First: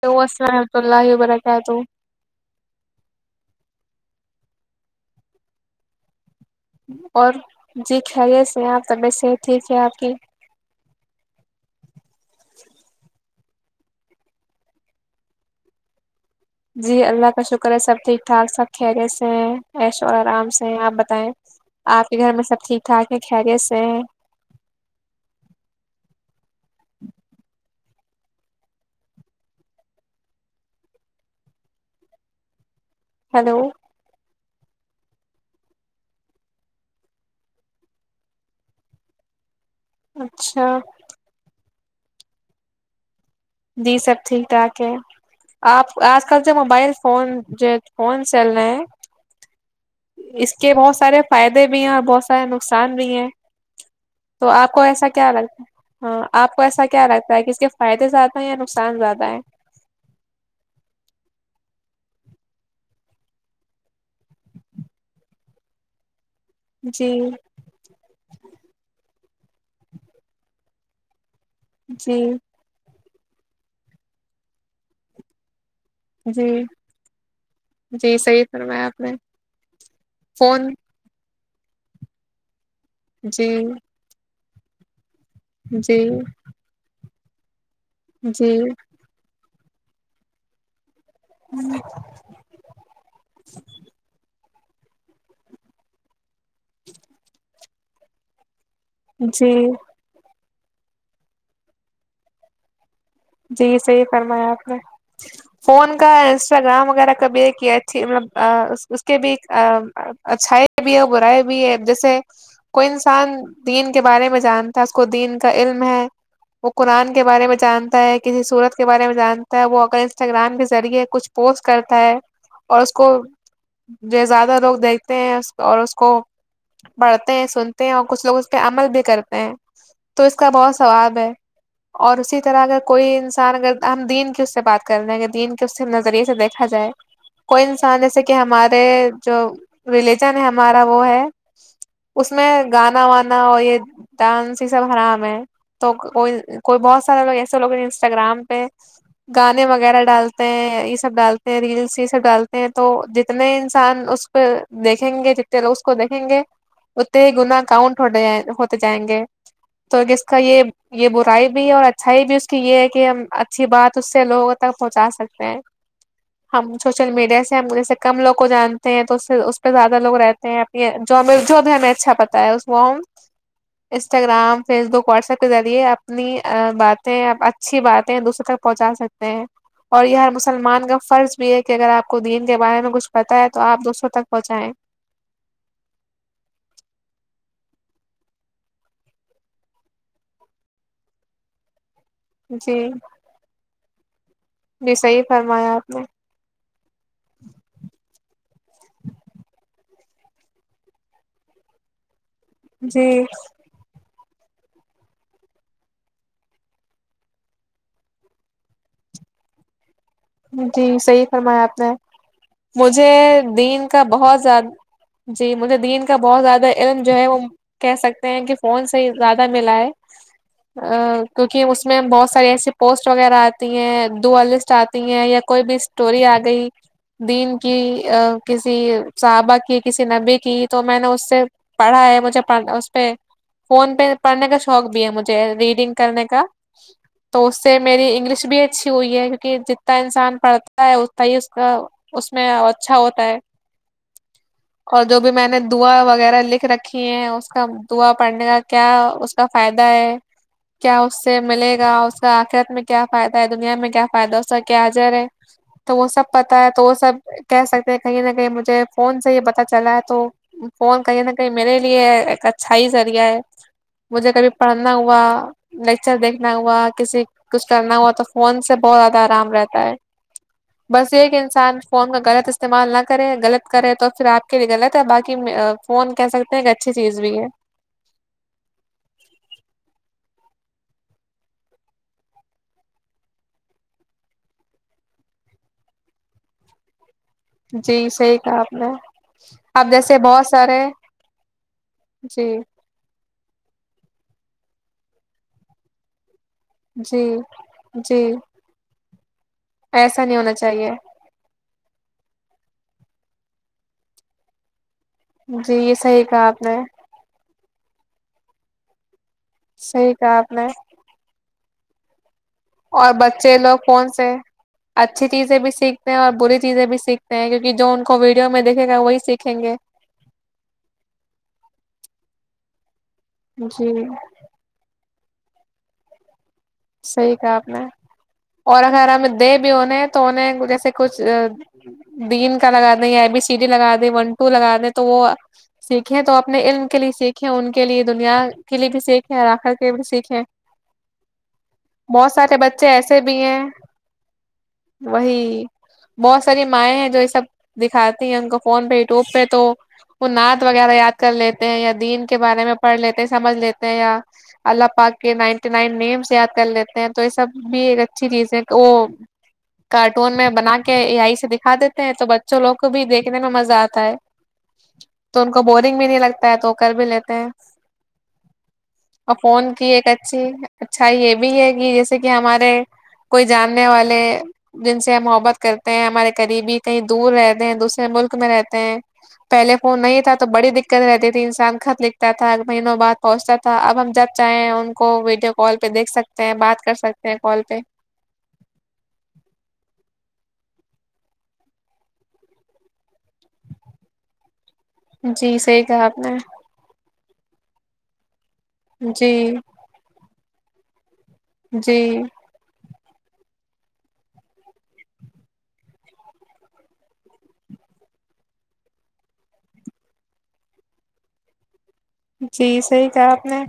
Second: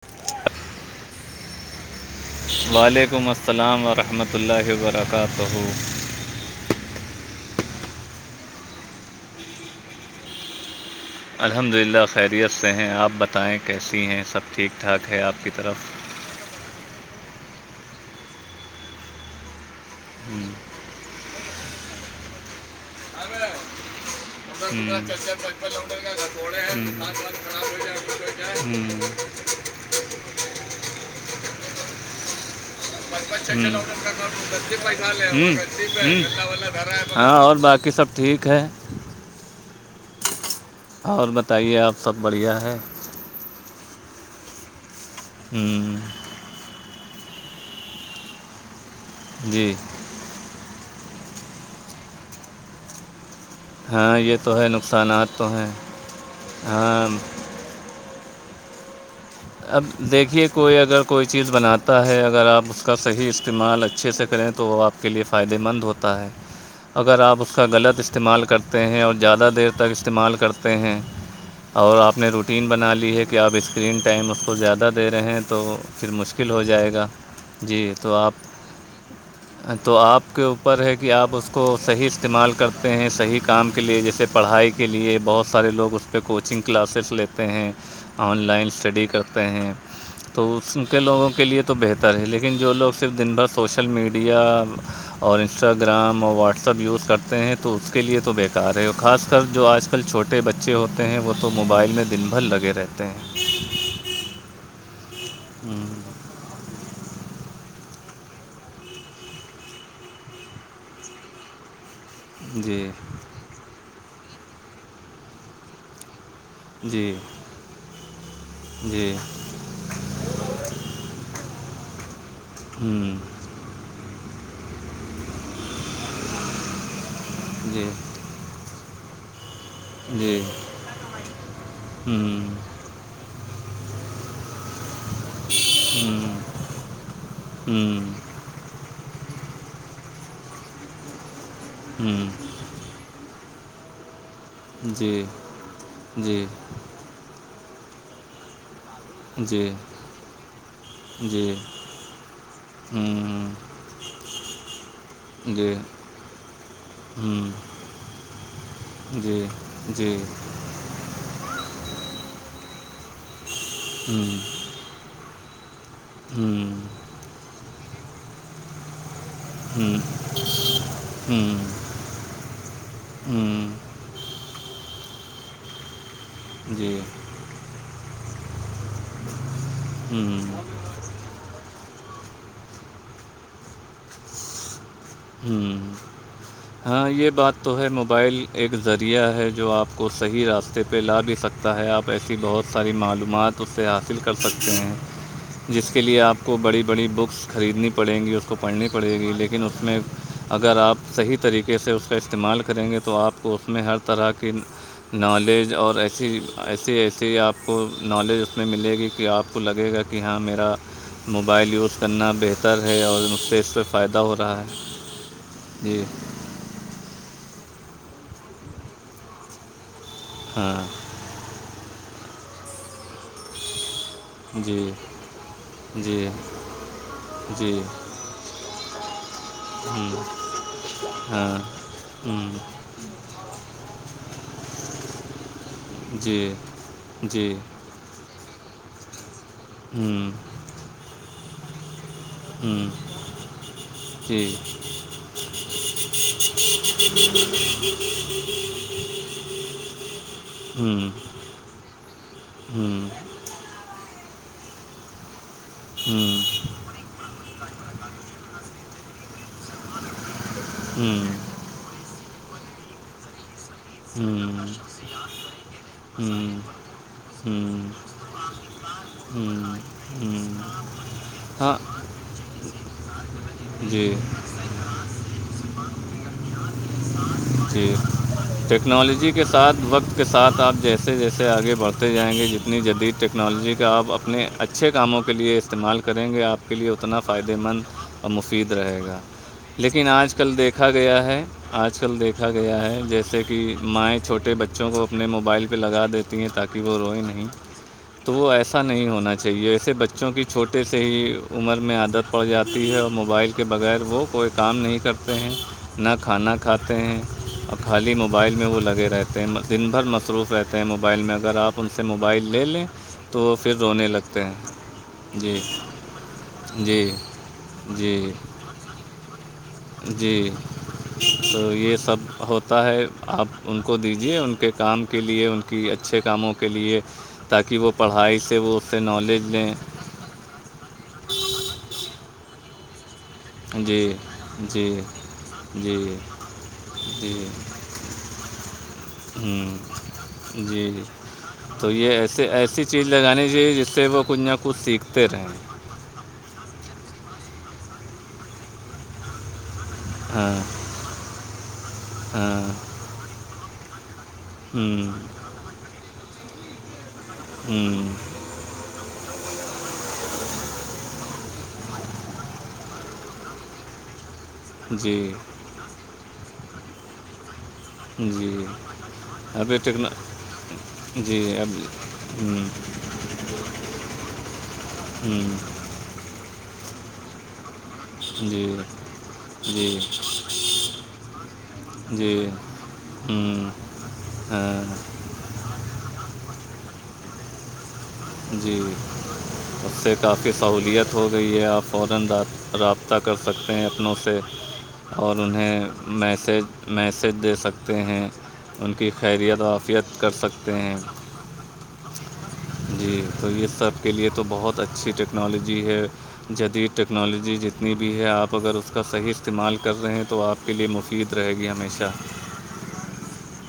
تو اسحمت اللہ ہی برا کاتہو وعلیکم السلام ورحمۃ اللہ ورکاتہ اور جی خیریت سے ہیں آپ طبیعت صحت ٹھیک ہے آپ کی الحمد للہ خیریت سے ہیں آپ بتائیں کیسی ہیں سب ٹھیک ٹھاک ہے آپ کی طرف جی اللہ کا شکر ہے سب ٹھیک ٹھاک سب خیریت سے ہیں عیش ع آرام ہم، سے ہے آپ بتائیں آپ کے گھر میں سب ٹھیک ٹھاک ہے خیریت سے ہیں [unintelligible] ہیلو چلو ہ ہ ہاں اور باقی سب ٹھیک ہے اچھا اور بتائیے آپ سب بڑھیا ہے جی سب ٹھیک ٹھاک ہے آپ ہم، آج آ کل جو موبائل فون جو ایک فون سل ہے جی اس کے بہت سارے فائدے بھی ہیں اور بہت سارے نقصان بھی ہیں ہاں یہ تو ہے آپ کو ایسا نقصانات کیا تو لگتا ہیں ہاں آپ کو ایسا کیا ہاں لگتا ہے کہ اس کے فائدے زیادہ ہیں یا نقصان زیادہ ہے اب دیکھیے کوئی اگر کوئی چیز بناتا ہے اگر آپ اس کا صحیح استعمال اچھے سے کریں تو وہ آپ کے لیے فائدے مند ہوتا ہے جی اگر آپ اس کا غلط استعمال کرتے ہیں اور زیادہ دیر تک استعمال کرتے ہیں اور آپ جی نے روٹین بنا لی ہے کہ آپ اسکرین ٹائم اس کو زیادہ دے رہے ہیں تو پھر جی مشکل ہو جائے گا جی تو آپ صحیح فرمایا آپ نے تو آپ کے فون اوپر ہے کہ آپ اس کو صحیح استعمال کرتے ہیں صحیح جی کام کے لیے جیسے پڑھائی کے لیے بہت سارے لوگ جی اس پہ کوچنگ کلاسز لیتے ہیں آن جی لائن ڈی کرتے ہیں تو کے لوگوں کے لیے تو بہتر ہے لن جو لو صرف دن بھر سوشل میڈیا اور انسٹاگرام اور واٹسپ یوز کرتے ہیں تو اس کے لیے تو بیکار ہے اور خاص کر جی جو آج کل چھوٹے بچے ہوتے ہیں وہ تو موبائل میں دن بھر لگے رہتے ہیں جی صحیح فرمایا آپ نے فون کا ہوں اس ا گاؤں وغیرہ کبھی ایک یہ اچھی مطلب اس کے بھی اچھایی بھی ہے اور برائے بھی ہے جیسے کوئی جی انسان دین کے بارے میں جانتا ہے اس کو دین کا علم ہے وہ قرآن جی کے بارے میں جان کسی صورت کے بارے جی میں جانتا ہے وہ اگر انسٹاگرام کے ذریعے کچھ پوسٹ کرتا ہے اور اس کو ہوں جو زیادہ لوگ دیکھتے ہیں اور اس کو بڑھتے ہیں سنتے جی ہیں اور کچھ لوگ اس پہ عمل بھی کرتے ہیں تو اس جی کا بہت ثواب ہے اور اسی ہوں طرح اگر کوئی انسان اگر ہم دین کی اس سے بات کر رہے ہیں اگر دین کے اس سے ہوں نظریے سے دیکھا جائے کوئی ہوں انسان جیسے کہ ہمارے جو ریلیجن ہے ہمارا وہ ہے اس میں ہوں گانا وانا اور یہ ڈانس سب جی حرام ہے تو کوئی جی کوئی بہت سارے لوگ ایسے لوگ ہیں انسٹاگرام پہ گانے جی وغیرہ ڈالتے ہیں یہ سب ڈالتے جی ہیں ریلس یہ سب ڈالتے ہیں تو ہوں جتنے انسان اس پہ دیکھیں گے جتنے لوگ جی اس کو دیکھیں گے اتتے ہوں گناہ کاؤنٹ ہو ہوتے جائیں گے جی تو جی جس کا یہ یہ برائی بھی ہے اور اچھائی بھی اس کی یہ ہے کہ ہم اچھی بات اس سے ہوں لوگ تک پہنچا سکتے ہیں ہوں ہم سوچ سوشل میڈیا سے ہم جیسے کم لوگ کو جانتے ہیں تو ہوں زیادہ لوگ رہتے ہیں اپنی ہوں جو بھی ہمیں اچھا بتائیں اس کو ہم ہوں Instagram Facebook WhatsApp کے زیعے اپنی جی باتیں اچھی باتیں دوسرے تک پہنچا سکتے ہیں اور یہ ہر ہوں مسلمان فرض بھی یہ ہے کہ اگر آپ کو دین کے بارے میں کچھ پتا ہے تو آپ دوسروں تک پہنچائیں ہوں ہاں یہ بات تو ہے موبائل ایک ذریعہ ہے جو آپ کو صحیح راستے پہ لا بھی سکتا ستا ہے آپ ایسی بہت جی ساری معلومات اس سے حاصل کر سکتے ہیں جی صحیح فرمایا آپ جس کے نے لیے آپ وہ بڑی بڑی بککس خریدنی پڑگی اسکو پڑنی پڑ گی لیکن اس میں اگر آپ صحیح طریقے سے اس کا استعمال کریں گے تو جی آپ کو اس میں ہر طرح کی نالج اور ایسی ایسی ایسی آپ کو نالج اس میں ملے گی کہ آپ کو لگے گا کہ کہ ہاں میرا جی صحیح فرمایا موبائل آپ نے یوز کرنا بہتر ہے مجھے اور مجھ سے اس دین سےہ کا فائدہ ہو بہت رہا ہے زیادہ جی مجھے دین کا بہت زیادہ علم جو ہے وہ کہہ سکتے ہیں کہ فون سے ہی زیادہ ملا ہے ہاں کیونکہ اس میں بہت ساریے ایسسی پوسٹ وغیرہ آتی ہیں دعا لسٹ جی آتی ہیں یا کوئی بھی اسٹوری جی آ گئی دین کی جی کسی صحابہ کی کسی ہوں نبی کی تو میں نے اس سے ہاں پڑھا ہے مجھے ہوں پھ اس پہ فون پہ پڑھنے کا شوق بھی ہے مجھے ریڈنگ کرنے کا جی تو جی اس سے میری انگلش بھی اچھی ہوئی ہے کیونکہ جتنا ہوں انسان پڑھتا ہے اتتا ہی اس کا اس میں ہوں اچھا ہوتا ہے جی اور جو بھی میں نے دعا وغیرہ لکھ رکھی ہے اس کا دعا پڑھنے کا کیا اس کا فائدہ ہے کیا ہوں اس سے ملے گا اس کا آخرت میں کیا ہاں فائدہ دنیا میں کیا فائدہ اس س کیا عجر ہے تو وہ سب پتا ہے تو وہ سب کہہ سکتے ہیں کہیں نہ کہیں مجھے فون سے یہ پتا چلا ہے تو فون کہیں نہ کہیں میرے لیے ایک اچھائی ہی ذریعہ ہے مجھے کبھی پڑھنا ہوا لیکچر دیکھنا ہوا کسی کچھ کرنا ہوا تو فون سے بہت زیادہ آرام رہتا ہے بسایک انسان فون کا غلط استعمال نہ کرے غلط کرے تو جی پھر آپ کے لیے غلط ہے بای فون کہہ سکتے ہیں ایک اچھی چیز بھی ہے جی ٹیکنالوجی کے ساتھ وقت کے ساتھ آپ جیسے جیسے آگے بڑھتے جائیں گے جتنی جدید ٹیکنالوجی کا آپ اپنے اچھے کاموں کے لیے استعمال کریں گے آپ کے لیے اتنا فائدے مند جی اور صحیح کہا مفید آپ نے رہے گا اب لیکن جیسے آج بہت کل سارے دیکھا گیا ہے آج کل جی دیکھا گیا ہے جیسے کہ مائیں چھوٹے بچوں کو اپنے موبائل پہ لگا دیتی ہیں تاکہ کہ وہ روئے جی نہیں جی تو وہ ایسا نہیں ہونا چاہیے ایسے ایسا بچوں نہیں کی ہونا چھوٹے چاہیے سے ہی عمر میں عادت پڑ جاتی ہے اور موبائل کے بغیر وہ کوئی کام نہیں کر ے ہیں جی یہ نہ صحیح کہا کھانا آپ نے کھاتے ہیں اور خالی موبائل میں وہ لگے رہتے ہیں دن بھر صحیح کہا آپ مصروف نے رہتے ہیں مو موبائل میں اگر آپ انن سے موبائل لے لیں اور تو بچے وہ پھر لوگ کون رونے سے لگتے ہیں اچھی چیزیں جی بھی سیکھتے ہیں اور بری چیزیں بھی جی سیکھتے ہیں کیونک کہ جو ان کو جی ویڈیو میں دیکھے گا وہی سیکھیں گے جی تو یہ سب ہوتا ہے آپ ان جی کو دیجیے ان کے کام کے لیے ان کی اچھے کاموں کے لیے صحیح کہا آپ تاکہ نے وہ پڑھائی سے وہ اور اس سے اگر ہمیں نالج دے بھی لیں انہیں تو انہیں جیسے کچھ دین کا لگاا ایب سی ڈی لگا جی دیں ون ٹو لگا دیں جی تو وہ جی سیکھیں تو اپنے علم کے لیے جی سیکھیں ان کے لیے دنیا کے لیے بھی سیکھیں آ کرر ہوں کے بھی سیکھیں جی ج تو یہ بہت ایسے سارے ایسی بچے چیز ایسے بھی لگانی ہیں چاہیے جس سے وہ کچھ نہ کچھ سیکھتے رہیں وہی بہت ساری مائیں ہیں جو یہ سب دکھاتی ہیں ان کو فون پہ یوٹیوب پہ تو وہ ہاں نعت وغیرہ یاد کر لیتے ہیں یا دین کے ہاں بارے میں پڑھ لیتے ہیں سمجھ لیتے ہیں یا اللہ ہوں پاک کے نائنٹی نائن نیمس یاد کر لیتے ہیں تو یہ سب بھی ایک ہوں اچھی چیز ہے کہ وہ کارٹون میں بنا کے یہیں سے دکھا دیتے ہیں تو بچوں لوگ کو بھی دیکھنے میں مزہ آتا ہے جی تو ان کو بورنگ بھی نہیں لگتا ہے تو کر بھی لیتے ہیں جی اور اب فون یہ کی ایک ٹیکنا اچھی اچھائی یہ جی بھی بھی اب ہے کہ جیسے کہ ہوں ہمارے کوئی جاننے والے جن سے ہوں محبت کر ہیں ہمارے قریبی کہیں دور رہتے ہیں دوسرے ملک میں جی رہتے ہیں پہلے جی فون نہیں تھا تو بڑی دقت رہتی تھی انسان خط لکھتا جی تھا مہینوں بعد پہنچتا ہوں تھا تو اب ہم جب چاہیں ہیں ہاں ان کو ویڈیو کال پہ دیکھ سکتے ہیں بات کر سکتے ہیں کال پہ [inaudible] رابطہ کر سکتے ہیں اپنوں سے اور جی انہیں صحیح کہا آپ نے میسج میسیج دے سکتے ہیں ان کی جی خیریت وافیت کر سکتے ہیں جی جی تو یہ سب کے لیے تو بہت اچھی ٹیکنالوجی ہے جدید ٹیکنالوجی جتنی بھی ہے آپ اگر اس کا صحیح استعمال کر رہے ہیں تو آپ کے لیے مفید رہے گی ہمیشہ جی صحی کہا آپ نے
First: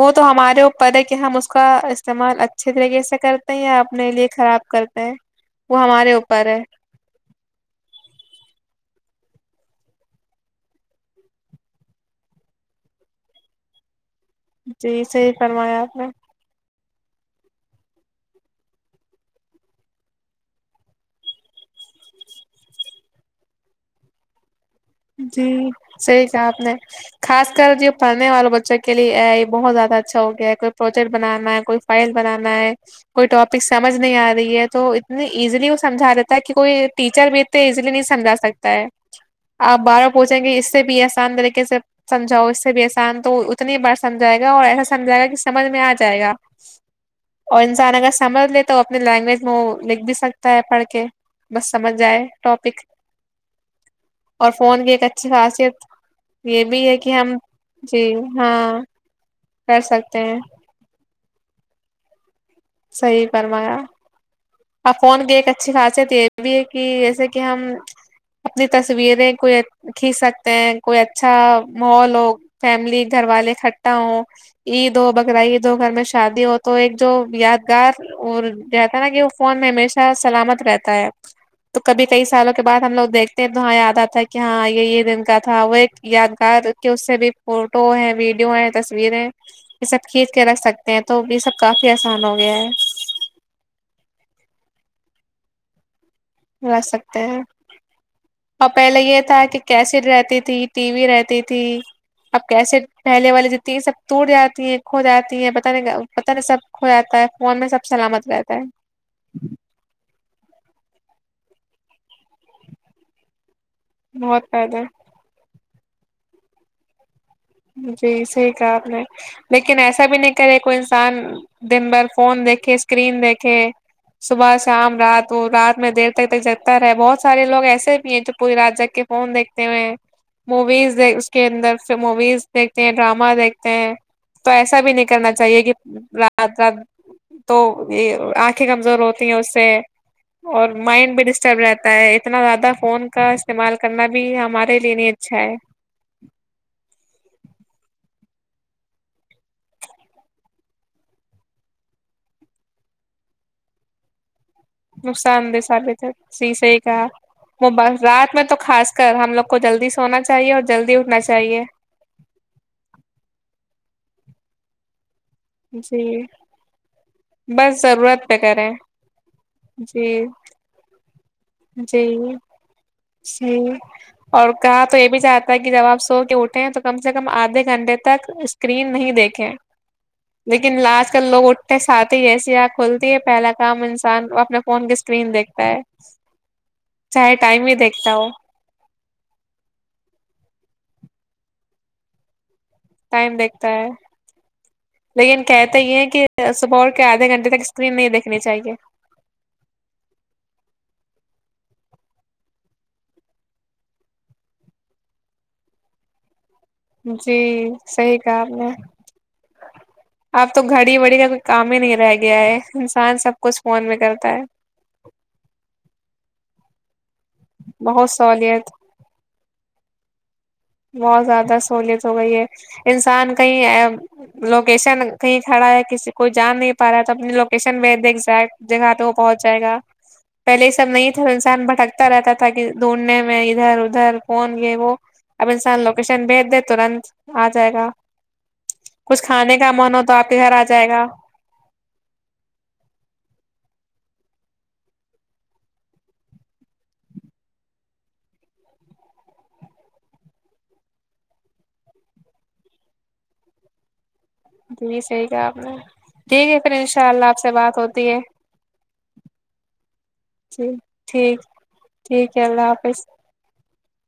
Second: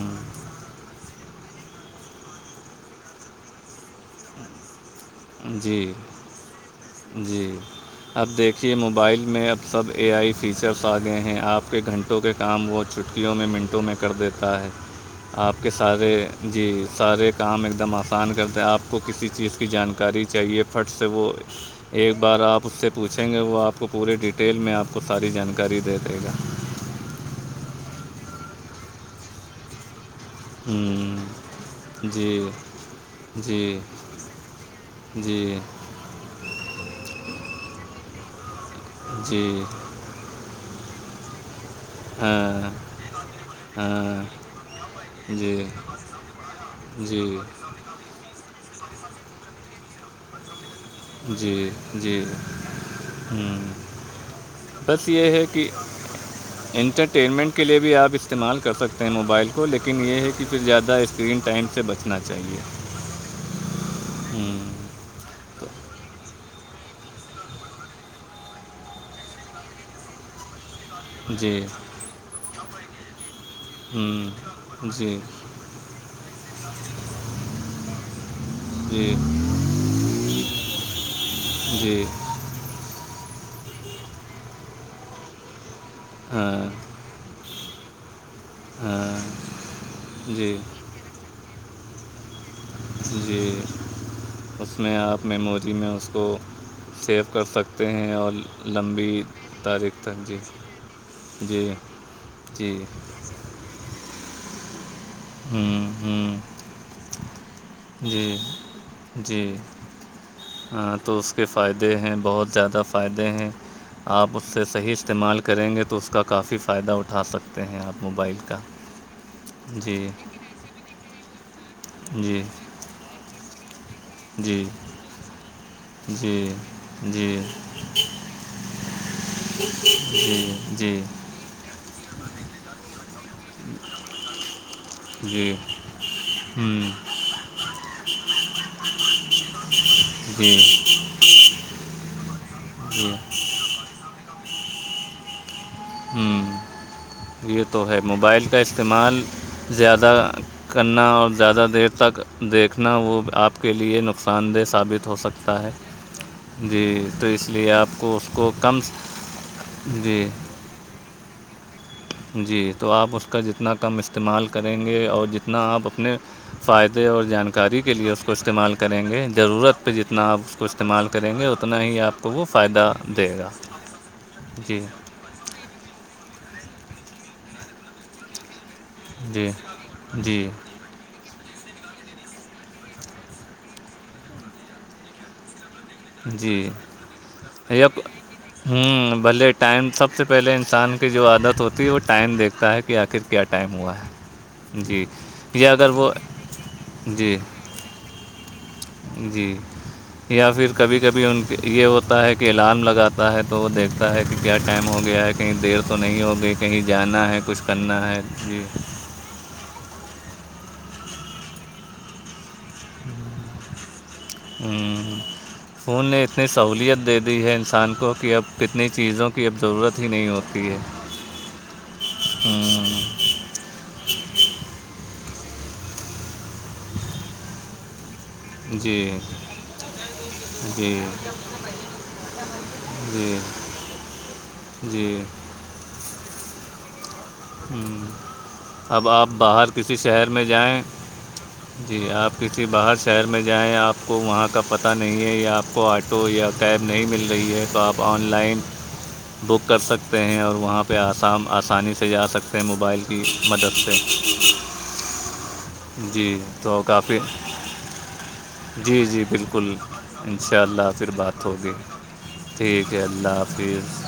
وہ تو ہمارے پت ہے کہ ہم اس کا استعمال اچھے طریقے سے کرتے ہیں یا اپنے لیے خراب کرتے ہیں وہ جی ہمارے اوپر ہے جی اب دیکھیے موبائل میں اب سب اے آئی فیچرس آگئے ہیں آپ کے گھنٹوں کے کام وہ چھٹکیوں میں منٹوں میں کر دیتا ہے جی صحیح آپ کے فرمایا نے سارے جی سارے کام ایک دم آسان کرتے ہیں آپ کو کسی چیز کی جان کاری چاہیے پٹ سے وہ ایک بار آپ اس سے پوچھیں گے وہ آپ کو پورے ڈیٹیل میں آپ کو ساری جانکاری دے دے گا نہیں خاص کر جو پڑھنے والوں بچوں کے لیے یہ بہت زیادہ اچھا ہوگ کوئی پروجیکٹ بنانا ہے کوئی فائل جی بنانا ہے کوئی ٹاپک جی سمجھ نہیں آ رہی ہے تو اتنی جی ایزلی اس سمجا دیتا ہے کہ کوئی ٹیچر بھی اتنے ایزیلی نہیں سمجھا سکتا ہے جی آپ بارہ پہنچیں گے اس سے بھی آسان طریقے سے سمجھاؤ اس ہاں سے بھی احسان تو اتنی بار ہاں سمجھائے گا اور ایسا سمجھائے گا کہ جی سمجھ میں آ جائے گا جی اور انسان اگز سمجھ لے تو اپنے لینگویج میں وہ لکھ بھی سکتا ہے پڑھ کے بس سمجھ جائے ٹاپک ہوں اور فون کی ایک اچھی خاصیت یہ بھی ہے کہ ہم انٹرٹینمنٹ کے لئے بھی جی آپ استعمال ہاں کر سکتے ہیں موبائل کو کر لیکن سکتے یہ ہے ہیں کہ پھر زیادہ اس اسکرین ٹائم سے بچنا چاہیے صحیح فرمایا ا فون کی ایک اچھی ہوں خاصیت یہ بھی ہے کہ جیسے کہ ہم اپنی تصویریں کو کھینچ سکتے ہیں کوئی اچھا جی محول ہو فیملی گھر والے اکٹھا ہو ہوں عید ہو جی بقرا عید ہو گھر میں شادی ہو تو ایک جو یاد گار اور رہتا ہے جی نا کہ وہ فون میں ہمیشہ سلامت رہتا ہے تو جی کبھی کئی سالوں کے بعد ہم لوگ دیکھتے ہیں تو ہاں یاد آتا ہے کہ ہاں یہ دن کا تھا وہ ایک ہاں یادگار کی اس سے بھی فوٹو ہے ویڈیو ہے ہاں تصویریں یہ سب کھینچ کے جی رکھ سکتے ہیں تو یہ سب کافی آسان ہو گیا ہے جی اس میں آپ میموری میں اس کو رکھ سکتے سیو ہیں کر سکتے ہیں اور پہلے یہ لمبی تھا کہ تاریخ کیسٹ تک جی رہتی تھی ٹی وی رہتی تھی جی اب جی کیسے پہلے والے دیتی ہے سب ٹوٹ جاتی ہیں کھو جاتی ہیں پت ہوں نہیں پتا ہوں نہیں سب کھو جاتا ہے فون میں سب جی سلامت رہتا ہے جی ہاں تو اس کے فائدے ہیں بہت زیادہ فائدے ہیں آپ اس بہت سے فائدہ ہے۔ صحیح استعمال کریں گے تو اس کا کافی فائدہ اٹھا سکتے ہیں آپ جی موبائل صحیح کا کہا آپ نے لیکن جی ایسا بھی نہیں کرے کوئی انسان دن بھر جی فون دیکھے اسکرین دیکھے صبح جی شام رات وہ رات میں دیر تک تک جی جگتا رہے بہت جی سارے لوگ ایسے بھی ہیں جو پوری رجہ کے فون دیکتے ہوئے جی موویز جی دیک کے اندر پھر موویز دیکھتے ہیں ڈراما دیکھتے ہیں تو ایسا بھی نہیںک کرنا جی چاہیے کہ رات رات ہوں تو یہ آنکھیں کمزور ہوتی ہیں اس سے جی اور مائنڈ بھی ڈسٹرب رہتا ہے اتنا زیادہ فون جی کا استعمال کرنا بھی ہمارے لیے نہیں اچھا ہے ہوں یہ تو ہے موبائل کا استعمال زیادہ کرنا اور زیادہ دیر تک دیکھنا وہ آپ کے لیے نقصان دہ ثابت ہو نقصان دہ سکتا ہے ثابت ہو صحیح جی کہا تو اس وہ لیے آپ کو اس رات میں کو تو کم خاص کر ہم لوگ کو جلدی سونا جی چاہیے اور جلدی اٹھنا چاہے جی تو آپ اس کا جتنا کم استعمال کریں گے اور جت اتنا آپ جی اپنے فائدے اور جانکاری بس کے لیے اس ضرورت کو پہ استعمال کریں گے ضرورت پہ جی جتنا آپ کو استعمال کریں گے اتنا ہی جی آپ کو وہ فائدہ دے گا جی اور جی کہا تو یہ بھی چاہتا کہ جب آپ سو کے اٹھے تو کم سے کم آدھے گھنٹے تک اسکرین نہیں دیکھیں جی جی لیکن لاسٹ [unintelligible] لوگ اٹھے ساتھ جیسے آنکھ کھلتی ہے پہلا کام انسان اپنے فون کی اسکرین دیکھتا ہے جی چاہے ٹائم ہی یا دیکھتا ہو ہوں بھلے ٹائم سب سے پہلے انسان کی جو عادت ہوتی ہے وہ ٹائم دیکھتا ہے کہ آخر ٹائم کیا دیکھتا ہے ہوا جی لیکن یا کہتے اگر یہ ہے وہ کہ صبح کے آدھے جی گھنٹے تک اسکرین نہیں دیکھنی چاہیے جی یا پھر کبھی کبھی ان کے یہ ہوتا ہے کہ الارم لگاتا ہے تو وہ دیکھتا ہے کہ کیا ٹائم ہو گیا ہے کہیں دیر تو نہیں ہوگی کہیں جانا ہے کچھ جی کرنا صحیح ہے کہا آپ جی نے اب تو گھڑی بڑی کا کوئی کام ہی نہیں رہ گیا ہے انسان سب کچھ فون میں کرتا ہے فون نے اتنی سہولیت دے دی ہے انسان بہت کو کہ اب سہولیت کتنی چیزوں کی اب ضرورت ہی نہیں ہوتی ہے بہت زیادہ سہولیت ہو گئی ہے ہوں انسان کہ لوکیشن کہیں کھڑا ہے کسی کوئی جا نہیں پا رہا ہے تو اپنی کشن وید ایگزٹ جگہ تھا وہ جی پہنچ جائے گا پہلے یہ سب جی نہیں تھا انسان بھٹکتا رہتا تھا کہ ڈونڈنے جی میں ادھر ادھر کون یہ وہ جی اپ سان لوکیشن بھیٹ دی دتاوں ر آ جائے گا ہوں اب کچھ آپ کھانے باہر کا من کسی ہو تو آپ شہر کے میں گھر آ جائیں جائے گا جی آپ کسی باہر شہر میں جائیں آپ کو وہاں کا پتہ نہیں ہے یا آپ آ کو آٹو یا کیب نہیں مل رہی ہے تو آپ آن لائن بک کر سکتے ہیں اور وہاں پہ آسام آسانی سے پہ جا سکتے ہیں موبائل کی مدد سے جی صحیح کہ آپ نے جی دیکھیک ہے پھر تو ان شاء کافی اللہ آپ سے بات ہوتی ہے جی جی بالکل ان شاء جی اللہ پھر ٹھیک بات ہوگی ٹھیک ہے اللہ ٹھیک حافظ ہے اللہ آاپ کہ